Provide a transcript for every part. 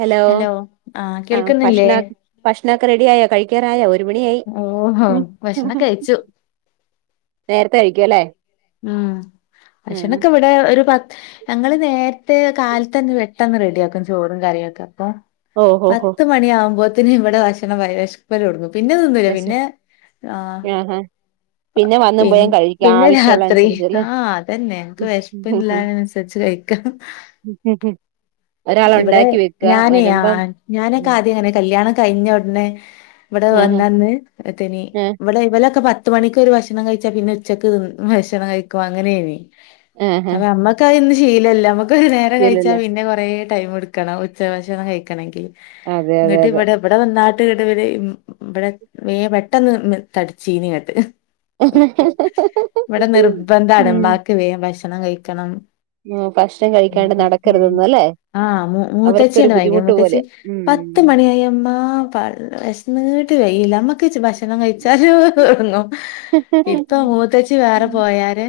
Hello ആഹ് ആ കേൾക്കുന്നില്ലേ ഭഷ്ണ ഭഷ്ണൊക്കെ റെഡി ആയോ? കഴി ക്കാറായോ ഒരു മണിയായി ഓഹോ ഉം. ഭക്ഷണം കഴിച്ചു നേരത്തെ കഴിക്കുല്ലേ. ഉം ബക്ഷെണൊക്കെ ഇവടെ ഒരു പത്ത് ഞങ്ങള് നേര്ത്തെ കാൽത്തന്നെ പെട്ടെന്ന് റെഡിയാക്കും ചോറും കറിയൊക്കെ അപ്പൊ ഓഹോ ഹോ പത്ത് മണി ആവുംമ്പോത്തിന് ഇവടെ ഭക്ഷ്ണം വൈ വേക്ഷ് പ്പലൊട്ന്നു പിന്നെ നിന്നില്ല ബസ് പിന്നേ ആഹ്‌ ആഹാ പിന്നെ വന്നും പിൻ പോയും കഴിക്കാം പിന്നെ ആവശ്യമുള്ള രാത്രി അനുസരിച്ച് അല്ലേ ആഹ് അതന്നെ എൻക്ക് വേഷ്പ്പ്ള്ളേനെനുസര്ച്ച് കയ്ക്ക്. [unintelligible] ഒരാള് ഇവടെ ഉണ്ടാക്കി വെക്കുക ഞാനെയ് വരുമ്പം ആഹ് ഞാനൊക്കെ ആദ്യം അങ്ങനെ കല്യാണ കഴിഞ്ഞ ഉട്നെ ഇവടെ ആഹ് വന്നന്ന് പത്തനി ആഹ് ഇവ ഇവലൊക്കെ പ പത്ത് മണിക്ക് ഒരു ഭഷ്ണം കഴിച്ചാ പിന്നെ ഉച്ചക്ക് ത് ഭക്ഷണം കഴിക്കും അങ്ങനേണ് ആഹ് അപ്പ അമ്മ ക്ക് അഒന്നും ശീലല്ല മ്മക്ക് ഒരു നേരം കഴിച്ചാ ഇല്ലല്ലോ പിന്നെ കൊറേ ടൈം ട്ക്കണം ഉച്ചഭക്ഷണം കഴിക്കണെങ്കില്. അതെ അതെ ന്ന്ട്ട് അതെ വടെ ഇവിടെ വന്നാട്ട് ഇങ്ങട്ട് വര് ഇവിടെ വേ പെട്ടെന്ന് തടിച്ചീനിങ്ങട്ട് [unintelligible] ഇവിടെ നിർബന്ധണ് ഉം ഉമ്മാക്ക് വേ ഭക്ഷണം കഴിക്കണം മ്മ് ഭക്ഷണം കഴിക്കാണ്ട് നടക്കരുത് എന്ന് അല്ലേ ആഹ് അവർക്കൊരു മുത്തച്ചിയാണ് ഭയങ്കരം ബുദ്ധിമുട്ട് മൂത്തച്ചി പോലെ പത്ത് മണി യ്യമ്മ പള്ള വിശന്നിട്ട് കഴിയില്ല ഞമ്മക്ക് ഭക്ഷണം കഴിച്ചാലോന്ന് ഉം തുടങ്ങും ഇപ്പൊ മൂത്തച്ചി വേറെ പോയാരെ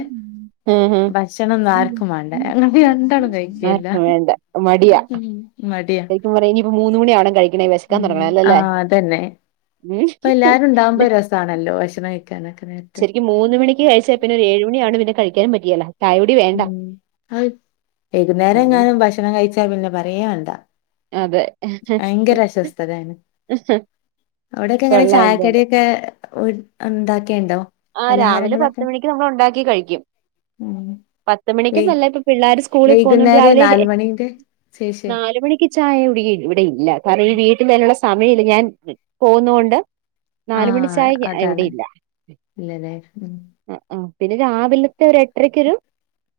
ആഹ് ഭക്ഷണം ഒന്നും ആർക്കും വേണ്ട ഞങ്ങള് രണ്ടാളും കഴിക്കലില്ല ഇല്ല മടി മ്മ് മടിയാ മൂന്ന് മണിയാവണം കഴിക്കണേ വിശക്കാൻ തുടങ്ങണം അല്ലല്ലേ ആഹ് അതന്നെ ഉം ഇപ്പൊ എല്ലാരും ഉണ്ടാവുമ്പോ ഒരു രസണല്ലോ ഭക്ഷണം കഴിക്കാാനൊക്കെ നേ ശരിക്കും മൂന്ന് മണിക്ക് കഴിച്ചാൽ പിന്നെ ഏഴു മണിയാവണ്ട് പിന്നെ കഴിക്കാനും പറ്റുകേല ഉം ആഹ് വൈകുന്നേരം ഉം എങ്ങാനും ഭക്ഷണം കഴിച്ചാ പിന്നെ പറയേ വേണ്ട അതെ ഭയങ്കര അവടൊക്കെ എങ്ങനെ കൊള്ളാം എന്തായാലും ചായക്കടിയൊക്ക ഉണ്ടാക്കിയുണ്ടോ ആഹ് രാവിലെ പലഹാരങ്ങളൊക്കെ പത്തുമണിക്ക് നമ്മൾ ഉണ്ടാക്കി കഴിക്കും ഉം പത്തുമണിക്ക് വൈ ഒന്നല്ലാട്ടോ ഇപ്പ പിള്ളേർ സ്കൂളിൽ പോകുന്നുണ്ട് വൈകുന്നേരം രാവിലെ നാല് മണിന്റെ ശേഷേ നാലുമണിക്ക് ക്ക് ചായ കുടി ഇവിടെ ഇല്ല കാരണം ഈ വീട്ടിൽ അയിനുള്ള സമയൂല ഞാൻ പോകന്നൊണ്ട് നാലുമണി ച്ചായ ഇവിടെയില്ല ഇല്ലല്ലെ ഉം അ ആഹ് പിന്നെ രാവിലത്തെ ഏട്ടാരക്കൊരു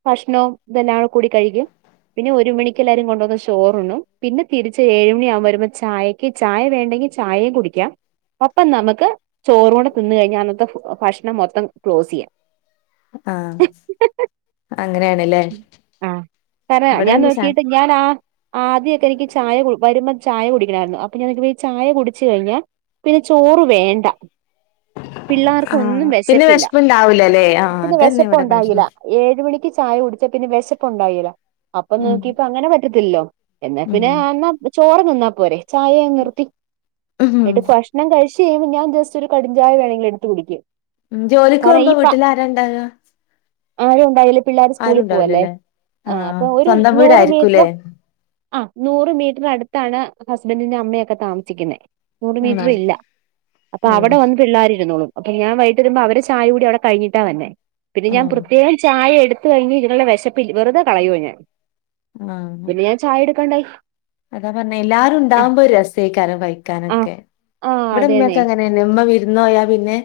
ഭക്ഷണവും ഇതെല്ലാ കൂടി കഴിക്കും പിന്നെ ഒരു മണിക്ക് എല്ലാവരും കൊണ്ടുവന്ന ചോറുണ്ണും പിന്നെ തിരിച്ച് ഏഴുമണി ആകുമ്പ വരുമ്പോ ചായ ക്ക് ചായ വേണ്ടെങ്കിൽ ചായയും കുടിക്കാം ഒപ്പം നമുക്ക് ചോറ് കൂടെ തിന്ന്‌ കഴിഞ്ഞാൽ അന്നത്തെ ഭക്ഷണം മൊത്തം ക്ലോസ് ചെയ്യാം ആഹ് അങ്ങനെയാണല്ലേ ഇവിടെ പിന്നെ ചാ ഞാനാ ആദ്യക്കെ എനിക്ക് ചായ വരുമ്പോൾ ചായ കുടിക്കണായിരുന്നു അപ്പൊ ഞാ നോക്കുമ്പോ ഈ ചായ കുടിച്ചു കഴിഞാ പിന്നെ ചോറ് വേണ്ട പിള്ളാ ർക്കൊന്നും ആഹ് പിന്നെ വിശപ്പില്ല വിഷമണ്ടാവൂലല്ലേ ആഹ് ഇത്തിന് അതന്നെ വിശപ്പ് ഇവിടെ ഉണ്ടാകേല്ല പ്രശ്നം ഏഴ് മണിക്ക് ചായ കുടിച്ചാ പിന്നെ വിശപ്പുണ്ടാകേല്ല അപ്പൊ ഉം നോക്കിപ്പ അങ്ങനെ പറ്റത്തില്ലല്ലോ എന്നാ ഉം പിന്നെ എന്നാ ചോറ് തിന്നാ പോരെ ചായങ്ങ് നിർത്തിട്ട് ഉം ഉം. എന്നിട്ട് ഭക്ഷ് ണം കഴിച്ചു കഴിയുമ്പോൾ ഞാൻ ജസ്റ്റ് ഒരു കടും ചായ വേണങ്കിൽ എടുത്ത് കുടിക്കും ഉം ജോലക്ക് കാരണം പോവുമ്പോ ഈ പ വീട്ടിൽ ആര ഉണ്ടാവുക ആരും ഉണ്ടായില്ല പിള്ളേർ ആരും സ്കൂളിൽ പോവല്ലേ ഉണ്ടാവൂലല്ലേ ആഹ് അപ്പൊ ഒരു സ്വന്തം നൂറ് മീറ്റർ വീടായിരിക്കൂല്ലേ ആഹ് നൂറ് മീറ്റർ അടുത്താണ് ഹസ്ബൻറിിന്റെ അമ്മയൊക്കെ താമസിക്കുന്നെ നൂറ് മീറ്റർ ആണോ ഇല്ല അപ്പൊ അവിടെ ഓഹ് വന്ന് പിള്ളേരിരുന്നോളൂ ഞാൻ വൈകട്ട് വരുമ്പോ അവരെ ചായ കൂടി അവിടെ കിഞ്ഞിട്ടാ വരുന്നേ പിന്നെ ഞാൻൻ ഓഹ് പ്രത്യേകം ചായ എടു ത്ത് കഴിഞ് ഇതിനുള്ള വിശപ്പില്ല വെുത കളയുവാ ഞാൻ ആഹ് പിന്നെ ഞാൻ ചായ എടുക്കണ്ടായി അതാ പറഞ്ഞ എല്ലാരും ഉണ്ടാകുമ്പോ ഒരു രസയ്ക്കാരം ആ കഴിക്കാനൊക്കെ ആ അതേന്നെ ഇവിടെക്കെങ്ങനെ പിന്നെ ഇമ്മ വിരുന്ന് പോയാൽ പിന്നെ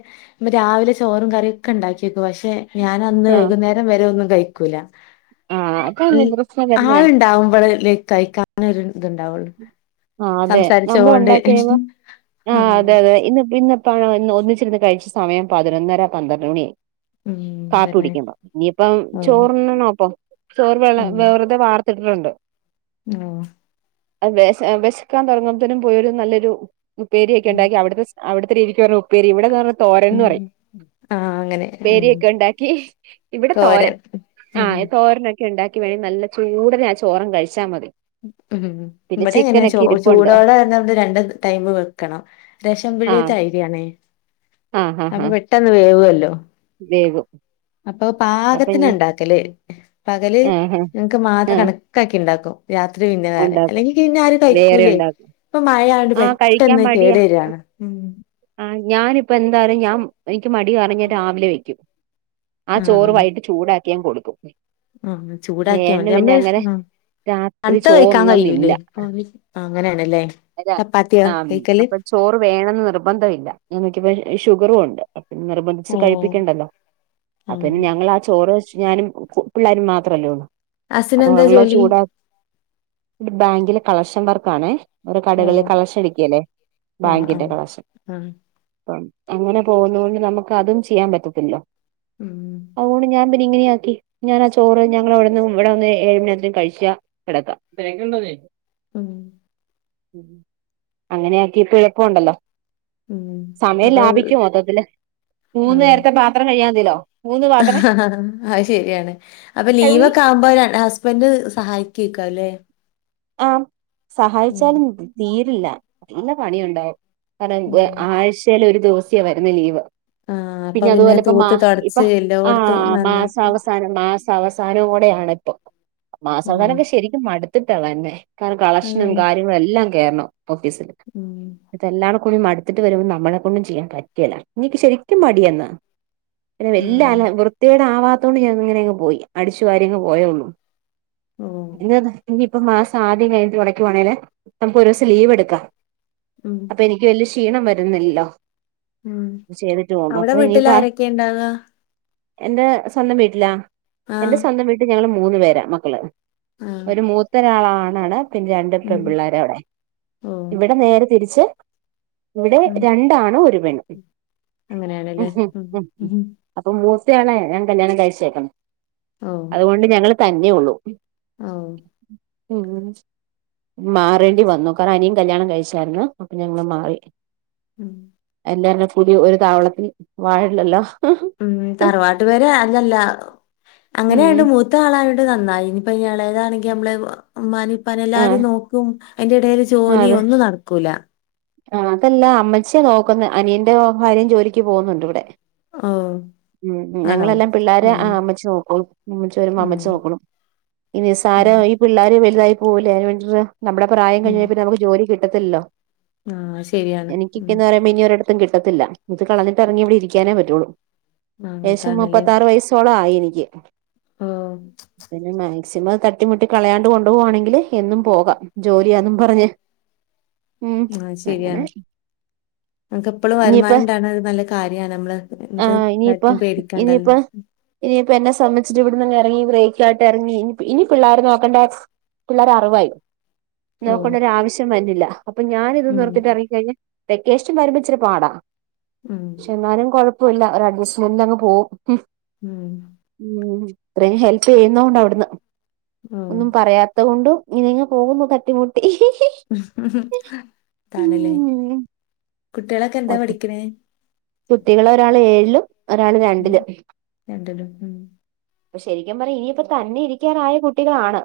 രാവിലെ ചോറും കറിയൊക്കെ ഉണ്ടാക്കിയേക്കും പക്ഷെ ഞാൻ അന്ന് ആ വൈകുന്നേരം വരെ ഒന്ന് കഴിക്ക ക്കൂല ആ അതാണ് ഏഹ് പ്രശ്നം വരുന്നേ ആളുണ്ടാവുമ്പോളലെ കഴിക്കാന് ഒരു ഇത്ണ്ടാവുള്ളൂ ആഹ് അതെ നമ്മൾ ഉണ്ടാക്കി കഴിഴുമ്പം ആഹ് അതെ അതെ ഇന്ന് പിന്നെ ഒന്നിച്ചിരുന്ന് കഴിച്ച സമയം പതിനൊന്നര പന്ത്രണ്ട് മണിയായി ഉം കാപ്പി തന്നെ കുടിക്കുന്നു ഇനിയിപ്പം ഉം ചോറി നോപ്പ ചോറ് വെ വെറുതെ വാർത്ത ത്തിട്ടുണ്ട് ഓ ശ വിശക്കാൻ തുറങ്ങുമ്പത്തനും പോയരു നല്ലൊരു ഉപേരിയൊക്കെ ഉം ഉണ്ടാക്കി അവിടുത്തെ അവിടത്തെ രീതിക്ക് പറഞ്ഞ ഉപ്പേരി ഇവിടെന്ന് പറഞ്ഞ തോരൻ എന്ന് ഉം പറയും ആഹ് അങ്ങനെ ഉം പേരിയൊക്കെ ഉണ്ടാക്കി ഇവിടെ തോരൻ ഉം ആഹ ഉം തോരനൊക്കെ ണ്ടാക്കി വേണൽ നല്ല ചൂടനെ ആഹ് ചോറം കഴിച്ചാൽ മതി ഉം പിന്നെ ഇവിടെ എങ്ങനെ ചിക്കനൊക്കെ ഇരിപ്പുണ്ട് ചൂടോടെ എ രണ്ട് ടൈംവെക്കണം റേഷൻ പീടിത്തെ അയ്‌രിയാണെ ആ ആഹ് അത്പെട്ടെന്ന് വേവല്ലോ വേവും അപ്പൊ പാകത്തിന് ഉണ്ടാക്കല് പകല് ആഹ് ങ്ങക്ക് ആഹ് മാത്ര ആഹ് കണക്കാക്കി ഉണ്ടാക്കും രാത്രി പിന്നെ വേറെ ഉണ്ടാക്കും അല്ലെങ്കി പിന്നെ ആര് വേറെ കഴിക്കൂലേ ഉണ്ടാക്കും ഇപ്പൊ മഴണ്ട് ആഹ് കഴിക്കാൻ പെട്ടെന്ന് മടിയാ കേടു വരികയാണ് ഉം ആഹ് ഞാനിപ്പ എന്തായാലും ഞാൻ എനിക്ക് മടി കാരണം ഞാൻ രാവിലെ വെക്കും ആഹ് ചോറ് വൈിട്ട് ചൂടാക്കി ഞാൻ കൊടുക്കും ആഹ് പിന്നെ ചൂടാക്കിയാൽ ഏട്ടന് മതി പിന്നെ അങ്ങനെ നമ്മ രാത്രി തണുത്ത കഴിക്കാൻ ചോറുണ്ണുന്നില്ല കഴിയൂല്ലേ അങ്ങനെയാണല്ലേ അതാ ചപ്പാത്തിയോ ആഹ് കൈക്കല് അപ്പൊ ചോറ് വേണന്ന് നിർബന്ധ യില്ല നമുക്കിപ്പ ഷുഗറും ഉണ്ട് പിന്നെ നിർബന്ധിച്ച് ഓഹ് കഴിപ്പിക്കണ്ടല്ലോ അ ആഹ് പിന്നെ ഞങ്ങ ആ ചോറ് വെച്ച്ഞാനും ഉപ്പം ഞാനും മാത്രല്ലേ ഉള്ളൂ അപ്പൊ ഹസ്സിനെന്താ വെള്ള ജോലി ഒഴിച്ച്ചൂട ഇ ബാങ്കിലെ കളക്ഷൻ വർക്കാണെ ഒരു കടകളിൽ ഓഹ് കളക്ഷനരിക്കില്ലെ ആഹ് ബാങ്കിലെ ആഹ് കളക്ഷൻ ആഹ് അപ്പം അങ്ങനെ പോകുന്നതോണ്ട് നമുക്ക് അതും ചെയ്യാൻ പറ്റത്തില്ല ഉം അതോണ്ട് ഞാൻ ഇങ്ങനെയ ആക്കി ഞാനാ ചോറ് ഞങ്ങളവിടുന്ന് ഇവിടെന്ന് ഏതു നേരത്താ കഴിക്ക കിടക്കാം ഇക്കണ്ടോ [unintelligible] ഉം ഉ അങ്ങനെയ ആക്കി ഇപ്പ കുഴപ്പുണ്ടല്ലോ ഉം സമയം അപ്പൊ ലാഭിക്കു മൊത്തത്തില് മൂന്ന് നേരത്തെ പാത്രം കഴിയാമതിലോ അയ് ശരിയാണ് അപ്പൊ എല്ലാം ലീവെക്കെ ആവുമ്പോ ഹസ് ബൻ്റ്സഹായിക്കാര്യ ല്ലേ ആഹ സഹായിച്ചാലും തീരില്ല നല്ല പണിയുണ്ടാവും കാരണം ഉം. ആഴ്ചൽ ഒരു ദിവസിയാ വരുന്ന ലീവ് ആഹ് അപ്പൊ പിന്നെ അതുപോലെ ഇപ്പ മാ തൂത്ത് ഇപ്പൊ തൊടച്ച് ആ എല്ലോട്ത്തും നന്നാക്കി മാസാവസാനം മാസ് അവസാനോടെയാണ് ഇപ്പൊ മാസ ഉം. അവസാനക്കെ ശരിക്കും അടുത്തിട്ടാ വന്നേ കാരണം കളക്ഷനും ഉം. കാര്യങ്ങളും എല്ലാം കേയറണം ഓഫീസില് ഉം ഇത എല്ലാട കൂടി മടുത്തിട്ട് വരുമ്പോൾ നമ്മളെ കൊണ്ടും ചെയ്യാൻ പറ്റില്ല ഇനിക്ക് ശരിക്കും മടിയന്ന പി ന്നെ വല് ആഹ്. അ വൃത്തിടെ ആവാത്തോണ്ട് ഞാൻ ഇങ്ങനെ അങ്ങ് പോയി അടിച്ചു വാരി അങ്ങ് പോയള്ളു ഓഹ്. എന്ത ഇനിയിപ്പ മാസം ആദ്യം കഴിഞ്ഞട്ട് തുടയ്ക്കുവാണെങ്കില് നമുക്ക് ഒരു ദിവസം ലീവ് എടുക്കാം ഉം അ എനിക്ക് വലിയ ക്ഷീണം വരുന്നില്ലോ ഉം. ചെയ്തിട്ട് പോവുമ്പോ അവിടെ അപ്പൊ വീട്ടിൽ ഇനിപ്പ ആരൊക്കെയാ ഇണ്ടാക? എന്റെ സ്വന്തം വീട്ടിലാ എന്റെ ആഹ്. സ്വന്തം വീട്ടില് ഞങ്ങള് മൂന്ന് പേരാ മക്കള് ആഹ്. ഒരു മൂത്തരാളാണ് പിന്നെ രണ്ട് ഉം. പെണ് പിള്ളേര അവിടെ ഓഹ്. ഇവിടെ നേരെ തിരിച്ച് ഇവിടെ ഉം. രണ്ടാണ് ഒരു പെണ്ണും ഉം ഉം അപ്പൊ മൂത്തയാളേ ഞാൻ കല്യാണം കഴിച്ചേക്കണ ഓഹ്. അതുകൊണ്ട് ഞങ്ങള് തന്നേ ഉള്ളൂ ഓഹ് ഉം മാറേണ്ടി വന്നു കാരണം അനിയൻ കല്യാണം കഴിച്ചായിരുന്നു അപ്പൊ ഞങ്ങള് മാറി ഉം എല്ലെ പുതിയ ഒരു താവളത്തിൽ വാഴില്ലല്ലോ ഉം തറവാട്ട് പേര് അല്ലല്ല ഉം അങ്ങനെയണ്ട് മൂ ത്ത ആളായോണ്ട് നന്നായി ഇനിപ്പ ഏളെതാണെങ്കിൽ നമ്മള് മ്മാനിപാനിം ആഹ് എല്ലാരും നോക്കും അയിൻ്റെ ഇടൽ ജോലിം ഒന്നും നടക്കൂല ആ അതെല്ല അമ്മച്യ നോക്കന്ന് അനിയന്റെ ഭാര്യ ജോലിക്ക് പോകുന്നുണ്ട് ഇവിടെ ഓഹ് ഉം ആണോ? ഞങ്ങളെല്ലാം പിള്ളേെരെ ഉം ആ അമ്മച്ച നോക്കും അമ്മച്ച വരുമ്പോ ഉം അമ്മച്ചു നോക്കളും ഇനി ഉം സാരയ് പിള്ളോര് വലുതായി പോകൂല്ല അതിന് വേണ്ടിട്ട നമ്മുടെ പ്രായം ഉം കഴിഞ്ഞൽന്ന നുക്ക് ജോലി കിട്ടത്തിലല്ലോ ആഹ് ശരിയാണ് മനി ഒരിടത്തും കിട്ടത്തില്ല ഇത് കളന്നിട്ട ഇറങ്ങി ഇവിടെ ഇരിക്കാനേ പറ്റുള്ളൂ ആഹ് ദേശം അതാണ്ല്ലേ. മുപ്പത്താറ് വയസ്സോളം ആയി എനിക്ക് ഓഹ് പിന്നെ ചുമ്മാ തട്ടിമുട്ടി കളയാണ്ട് കൊണ്ടു പോവാണെങ്കിൽ എന്നും പോകാം ജോലിയന്നും പറഞ്ഞ് ഉം ആഹ് അങ്ങനെ ശരിയാണ് നമക്ക് എപ്പളും ഇനിയിപ്പ വരുമാനം ഉണ്ടാണ് നല്ല കാര്യണ് നമ്മള് എന്ത് ഇനിപ്പ കാര്യത്തിനും പേടിക്കണ്ടല്ലോ. ഇനിയിപ്പ ഇനിയിപ്പൊ എന്നെ സംബധി് ഇവിടന്ന്ന്ന ഇങ്ങി ബ്രേക്കായിട്ട് ഇറങ്ങി ഇനി ഇനി പിള്ളേർ നോക്കണ്ട പിള്ളേരെ അറിവായി ഓഹ് നോക്കണ്ട ഒരു ആവശ്യം വന്നില്ല അപ്പൊ ഞാനിത് ഉം നിർത്തിട്ട ഇറങ്ങിക്കഴിഞ്ഞാൽ വെക്കേഷന് വരമിച്ചരു പാടാ ഉം പക്ഷെ എന്നാലും കൊഴപ്പില്ല ഒരു അഡ്ജസ്റ്റ്മെൻ്റിൽ അങ്ങ് പോവും ഉം ഉം ഇത്രയും ഹെൽപ് ചെയ്യുന്നണ്ട് അവിടന്ന് ഓഹ് ഒന്നും പറയാ അതൊണ്ടും ഇനിങ്ങ പോകുമ്പോ തട്ടിമുട്ടി തണല്ലേ ഉം കുട്ടികളൊക്കെ എന്താ പഠിക്കണേ കുട്ടികളെ ഒരാള് ഏഴിലും ഒരാള് ഉം, രണ്ടിലും രണ്ടിലും ഉം ശരിക്കും പറയും ഇനിയിപ്പ തന്നെ ഇരിക്കാനായ കുട്ടികളാണ്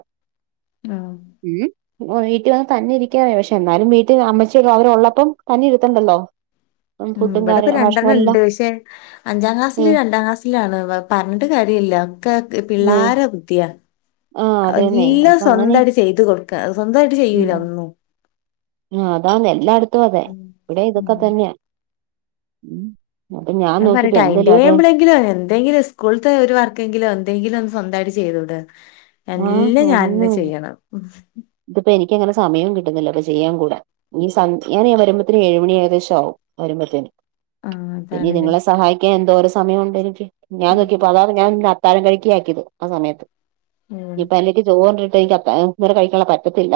ആഹ് ഉം ഓ വീട്ടിൽ വന്ന് തന്നെ ഇരിക്കാൻ പക്ഷെ എന്നാലും വീട്ടിൽ അമ്മച്ചല്ലോ അവരള്ളപ്പം തന്നെ ഇരുത്തണ്ടല്ലോ ഫുഡും കാര്യങ്ങളെ അവിടെ ഇണ്ട് ക്ഷേ അഞ്ചാം ക്ലാസ്സില് രണ്ടാം ക്ലാസ്സില ആണ് പറഞ്ഞിട്ട് കാര്യമില്ല ഒക്കെ ഉം പിള്ളേരെ ബുദ്ധിയാ ആഹ് അതന്നെ എല്ലാം അപ്പൊ അങ്ങനെ സ്വന്തമായിട്ട് ചെയ്ത് കൊടുക്ക സ്വന്തമായിട്ട് ചെയ്യൂല ഒന്നും ആഹ് അതാന്ന എല്ലായിടത്തും അതെ ഉം ഇവിടെ ഉം ഇതൊക്കെ തന്നെയാ അപ്പൊ ഞാൻ പറയട്ടെ നോക്കിപ്പോ എന്തേലും ആട്ടെ ടൈംടേബിൾ എങ്കിലും എന്തെങ്കിലും സ്കൂളത്തെ ഒരു വർക്കെങ്കിലും എന്തെങ്കില ഒന്ന് സ്വന്തമായിട്ട് ചെയ്തൂടെ എല്ലാം ഞാൻ തന്നെ ചെയ്യണം ഇത്പ്പെനിക്കങ്ങനെ സമയവും കിട്ടുന്നില്ല ഇപ്പൊ ചെയ്യാ കൂടെ ഇ സന്ധ്യ ഞാന് വരുമ്പത്തേന് ഏഴുമണി ഏകദേശാവും വരുമ്പോത്തേന് ആഹ് പിന്നെ അതാണ്ല്ലേ. ഇത്ങ്ങളെ സഹായിക്കാനെന്തോരോ സമയണ്ടെനിക്ക് ഞാൻ ഉം നോക്കിയപ്പോ അതാണ് ഞാൻ [unintelligible] കഴിക്കിയാക്കിയത് ആ സമയത്ത് ഉം ഇപ്പൊ അനിയത്തി ചോറ്ണ്ടിട്ടെനിക്ക് അത്താഴ കഴിക്കാതെനിക്ക് പറ്റത്തില്ല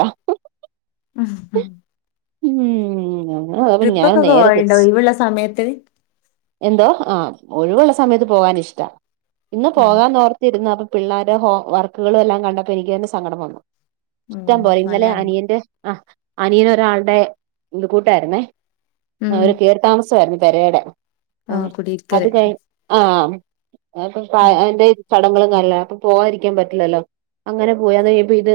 മം മം ഇംമ് അങ്ങനോര് ഞാനാണേ ട്രിപ്പൊക്കെ നേരെ പോവലുണ്ടോ തിരിച്ച് ഒഴിവുള്ള സമയത്ത്? എന്തോ? ആ ഒഴിവുള്ള സമയത്ത് പോവാനിഷ്ട ഇന്ന് ഉം പോവാന്നോർ ത്തിരുന്ന അപ്പോ പിള്ളേരുടെ ഹോം വർക്കുകളും എല്ലാം കണ്ടപ്പോ എനിക്ക് തന്നെ സങ്കടം വന്നു ഇഷ്ടം ഉം പോല ഇന്നലെ മഴയാണ്. അനിയന്റെ ആ അനിയനൊരാള്ടെ കൂട്ടായിര്ന്നേ ആ ഉം അവരു കേറി താമസമായിരുന്നു പെരേയ്ടെ അപ്പം ആഹ് അത് കുടിയിരിക്കല്. കഴിഞ്ഞ് ആഹ് അപ്പൊ ഉം അയിന്റെ ചടങ്ങുകളും കാര്യങ്ങളു അപ്പൊ പോവാാതിരിക്കാൻ പറ്റില്ല ല്ലോ അങ്ങനെ പോയി അത് ഇത്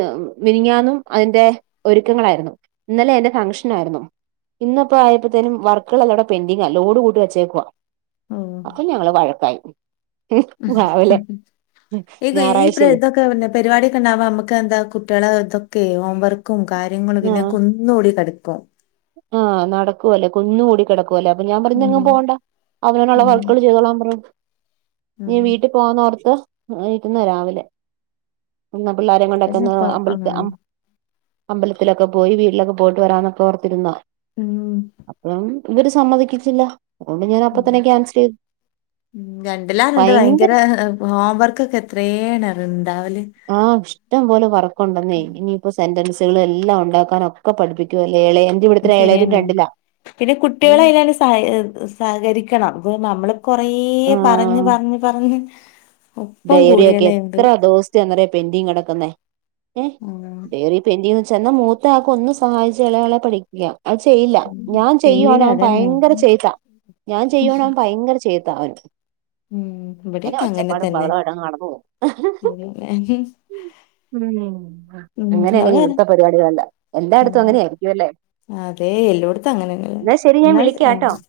മിനിഞ്ഞാന്നും അതിന്റെ ഒരുക്കങ്ങളായിരുന്നു ഇന്നലെ അയിന്റെ ഫംഗ്ഷനായിരുന്നു ഇന്ന്പ്പോ ആയപ്പോത്തേനും വർക്കുകളെല്ലാ കൂടെ പെൻഡിങ്ങാ ലോഡ് കൂട്ടി വെച്ചേക്കുവാ ഓഹ് അപ്പൊ ഞങ്ങള് വഴക്കായി ഉം രാവിലെ ഞായറാഴ്ചയല്ലേ? പരിവാടിയൊക്കെണ്ടാവുമ്പോ നമക്കെന്താ കുട്ടികളെ ഇതൊക്കെ ഹോംവർക്കും കാര്യങ്ങളും പിന്നെ ആഹ് കു ന്നൂടി കടക്കും ആഹ് നടക്കുവല്ലെ കുന്നു കൂടി കിടക്കുവല്ലോ അപ്പൊ ഞാൻ പറഞ്ഞു ഉം ഇഞെങ്ങും പോകണ്ട അവനോന്ള്ളത് ഉം അവക്കളോട് ചെയ്തോളാൻ പറ ഉം ഇനി വീട്ടി പോകാന്നോർത്തിരുന്നതാ രാവിലെ ഒന്ന് പിള്ളോരെയും അതന്നെ കൊണ്ടക്കൊന്ന് ഇപ്പൊ ആഹ് അമ്പലത്തിൽ അമ്പല ത്തിലൊക്കെ പോയി വീട്ടിലൊക്കെ പോയിട്ട് വരാന്നൊക്കോർത്തിരുന്ന ഉംഹ് അപ്പം ഇവര് സമ്മതിക്കിച്ചില്ല അതുകൊണ്ട് ഞാനപ്പ ഉം തന്നെ ക്യാൻസെലയ്തു ഉം രണ്ടിലാരുണ്ട് ഭയങ്കര ഹോംവർക്കൊക്കെ എത്രേണറിയോ ഇണ്ടാവല് ആ ഇഷ്ടം പോലെ വർക്കുണ്ടെന്നേ ഇനിയിപ്പോ സെന്റൻസുകളെല്ലാം ഉണ്ടാക്കാനൊക്കെ പഠിപ്പിക്കുവല്ലേ? എളയ ശരിയന്നെ പിന്നെ കുട്ടികളയിലാണ്ട് സഹ സഹകരിക്കണം ഇത് നമ്മള് കൊറേ പറഞ്ഞ് പറഞ്ഞ് പറഞ്ഞ് ഒപ്പം ഡയറിയൊക്കെ കൂടിയാലേണ്ട് എത്ര ദിവസത്തയാന്നോ പെന്റിങ് കൊക്കുന്നേ ഏ ആഹ് ഡയറി- പെഡിംഗ് ന്ന് വെച്ചാ എന്നാ മൂത്തയാക്ക് ഒന്നു സഹായിച്ച എളയാളെ പഠിപ്പിക്കാം അത് ചെയ്യില്ല ഞാൻ ചെയ്യൂല ചെയ്യുവാണെ അവൻ അതന്നെ ഭയങ്കര ഉം ചെയ്ത്താ ഞാൻ ചെയ്യുവാണെ അവൻ ഭയങ്കര ചെയ്ത്താ അവന് മ് ഇവടെക്കെ അങ്ങനെ തന്നെ ബഹളവായിട്ടങ്ങ് നടന്ന് പോവും ശെരിയെന്നെ ഉം അതാ അങ്ങനെയങ്ങനെ പറഞ്ഞെ. ഇവിടുത്തെ പരിപാടികളെല്ലാം എല്ലായെടെത്തും ഉം അങ്ങനെയായിരിക്കും എല്ലേ? അതെ എല്ലോടുത്തും അങ്ങനെന്നെല്ലേ ഞാൻ ഇന്നാൽ വിളിക്കാട്ടോ ആ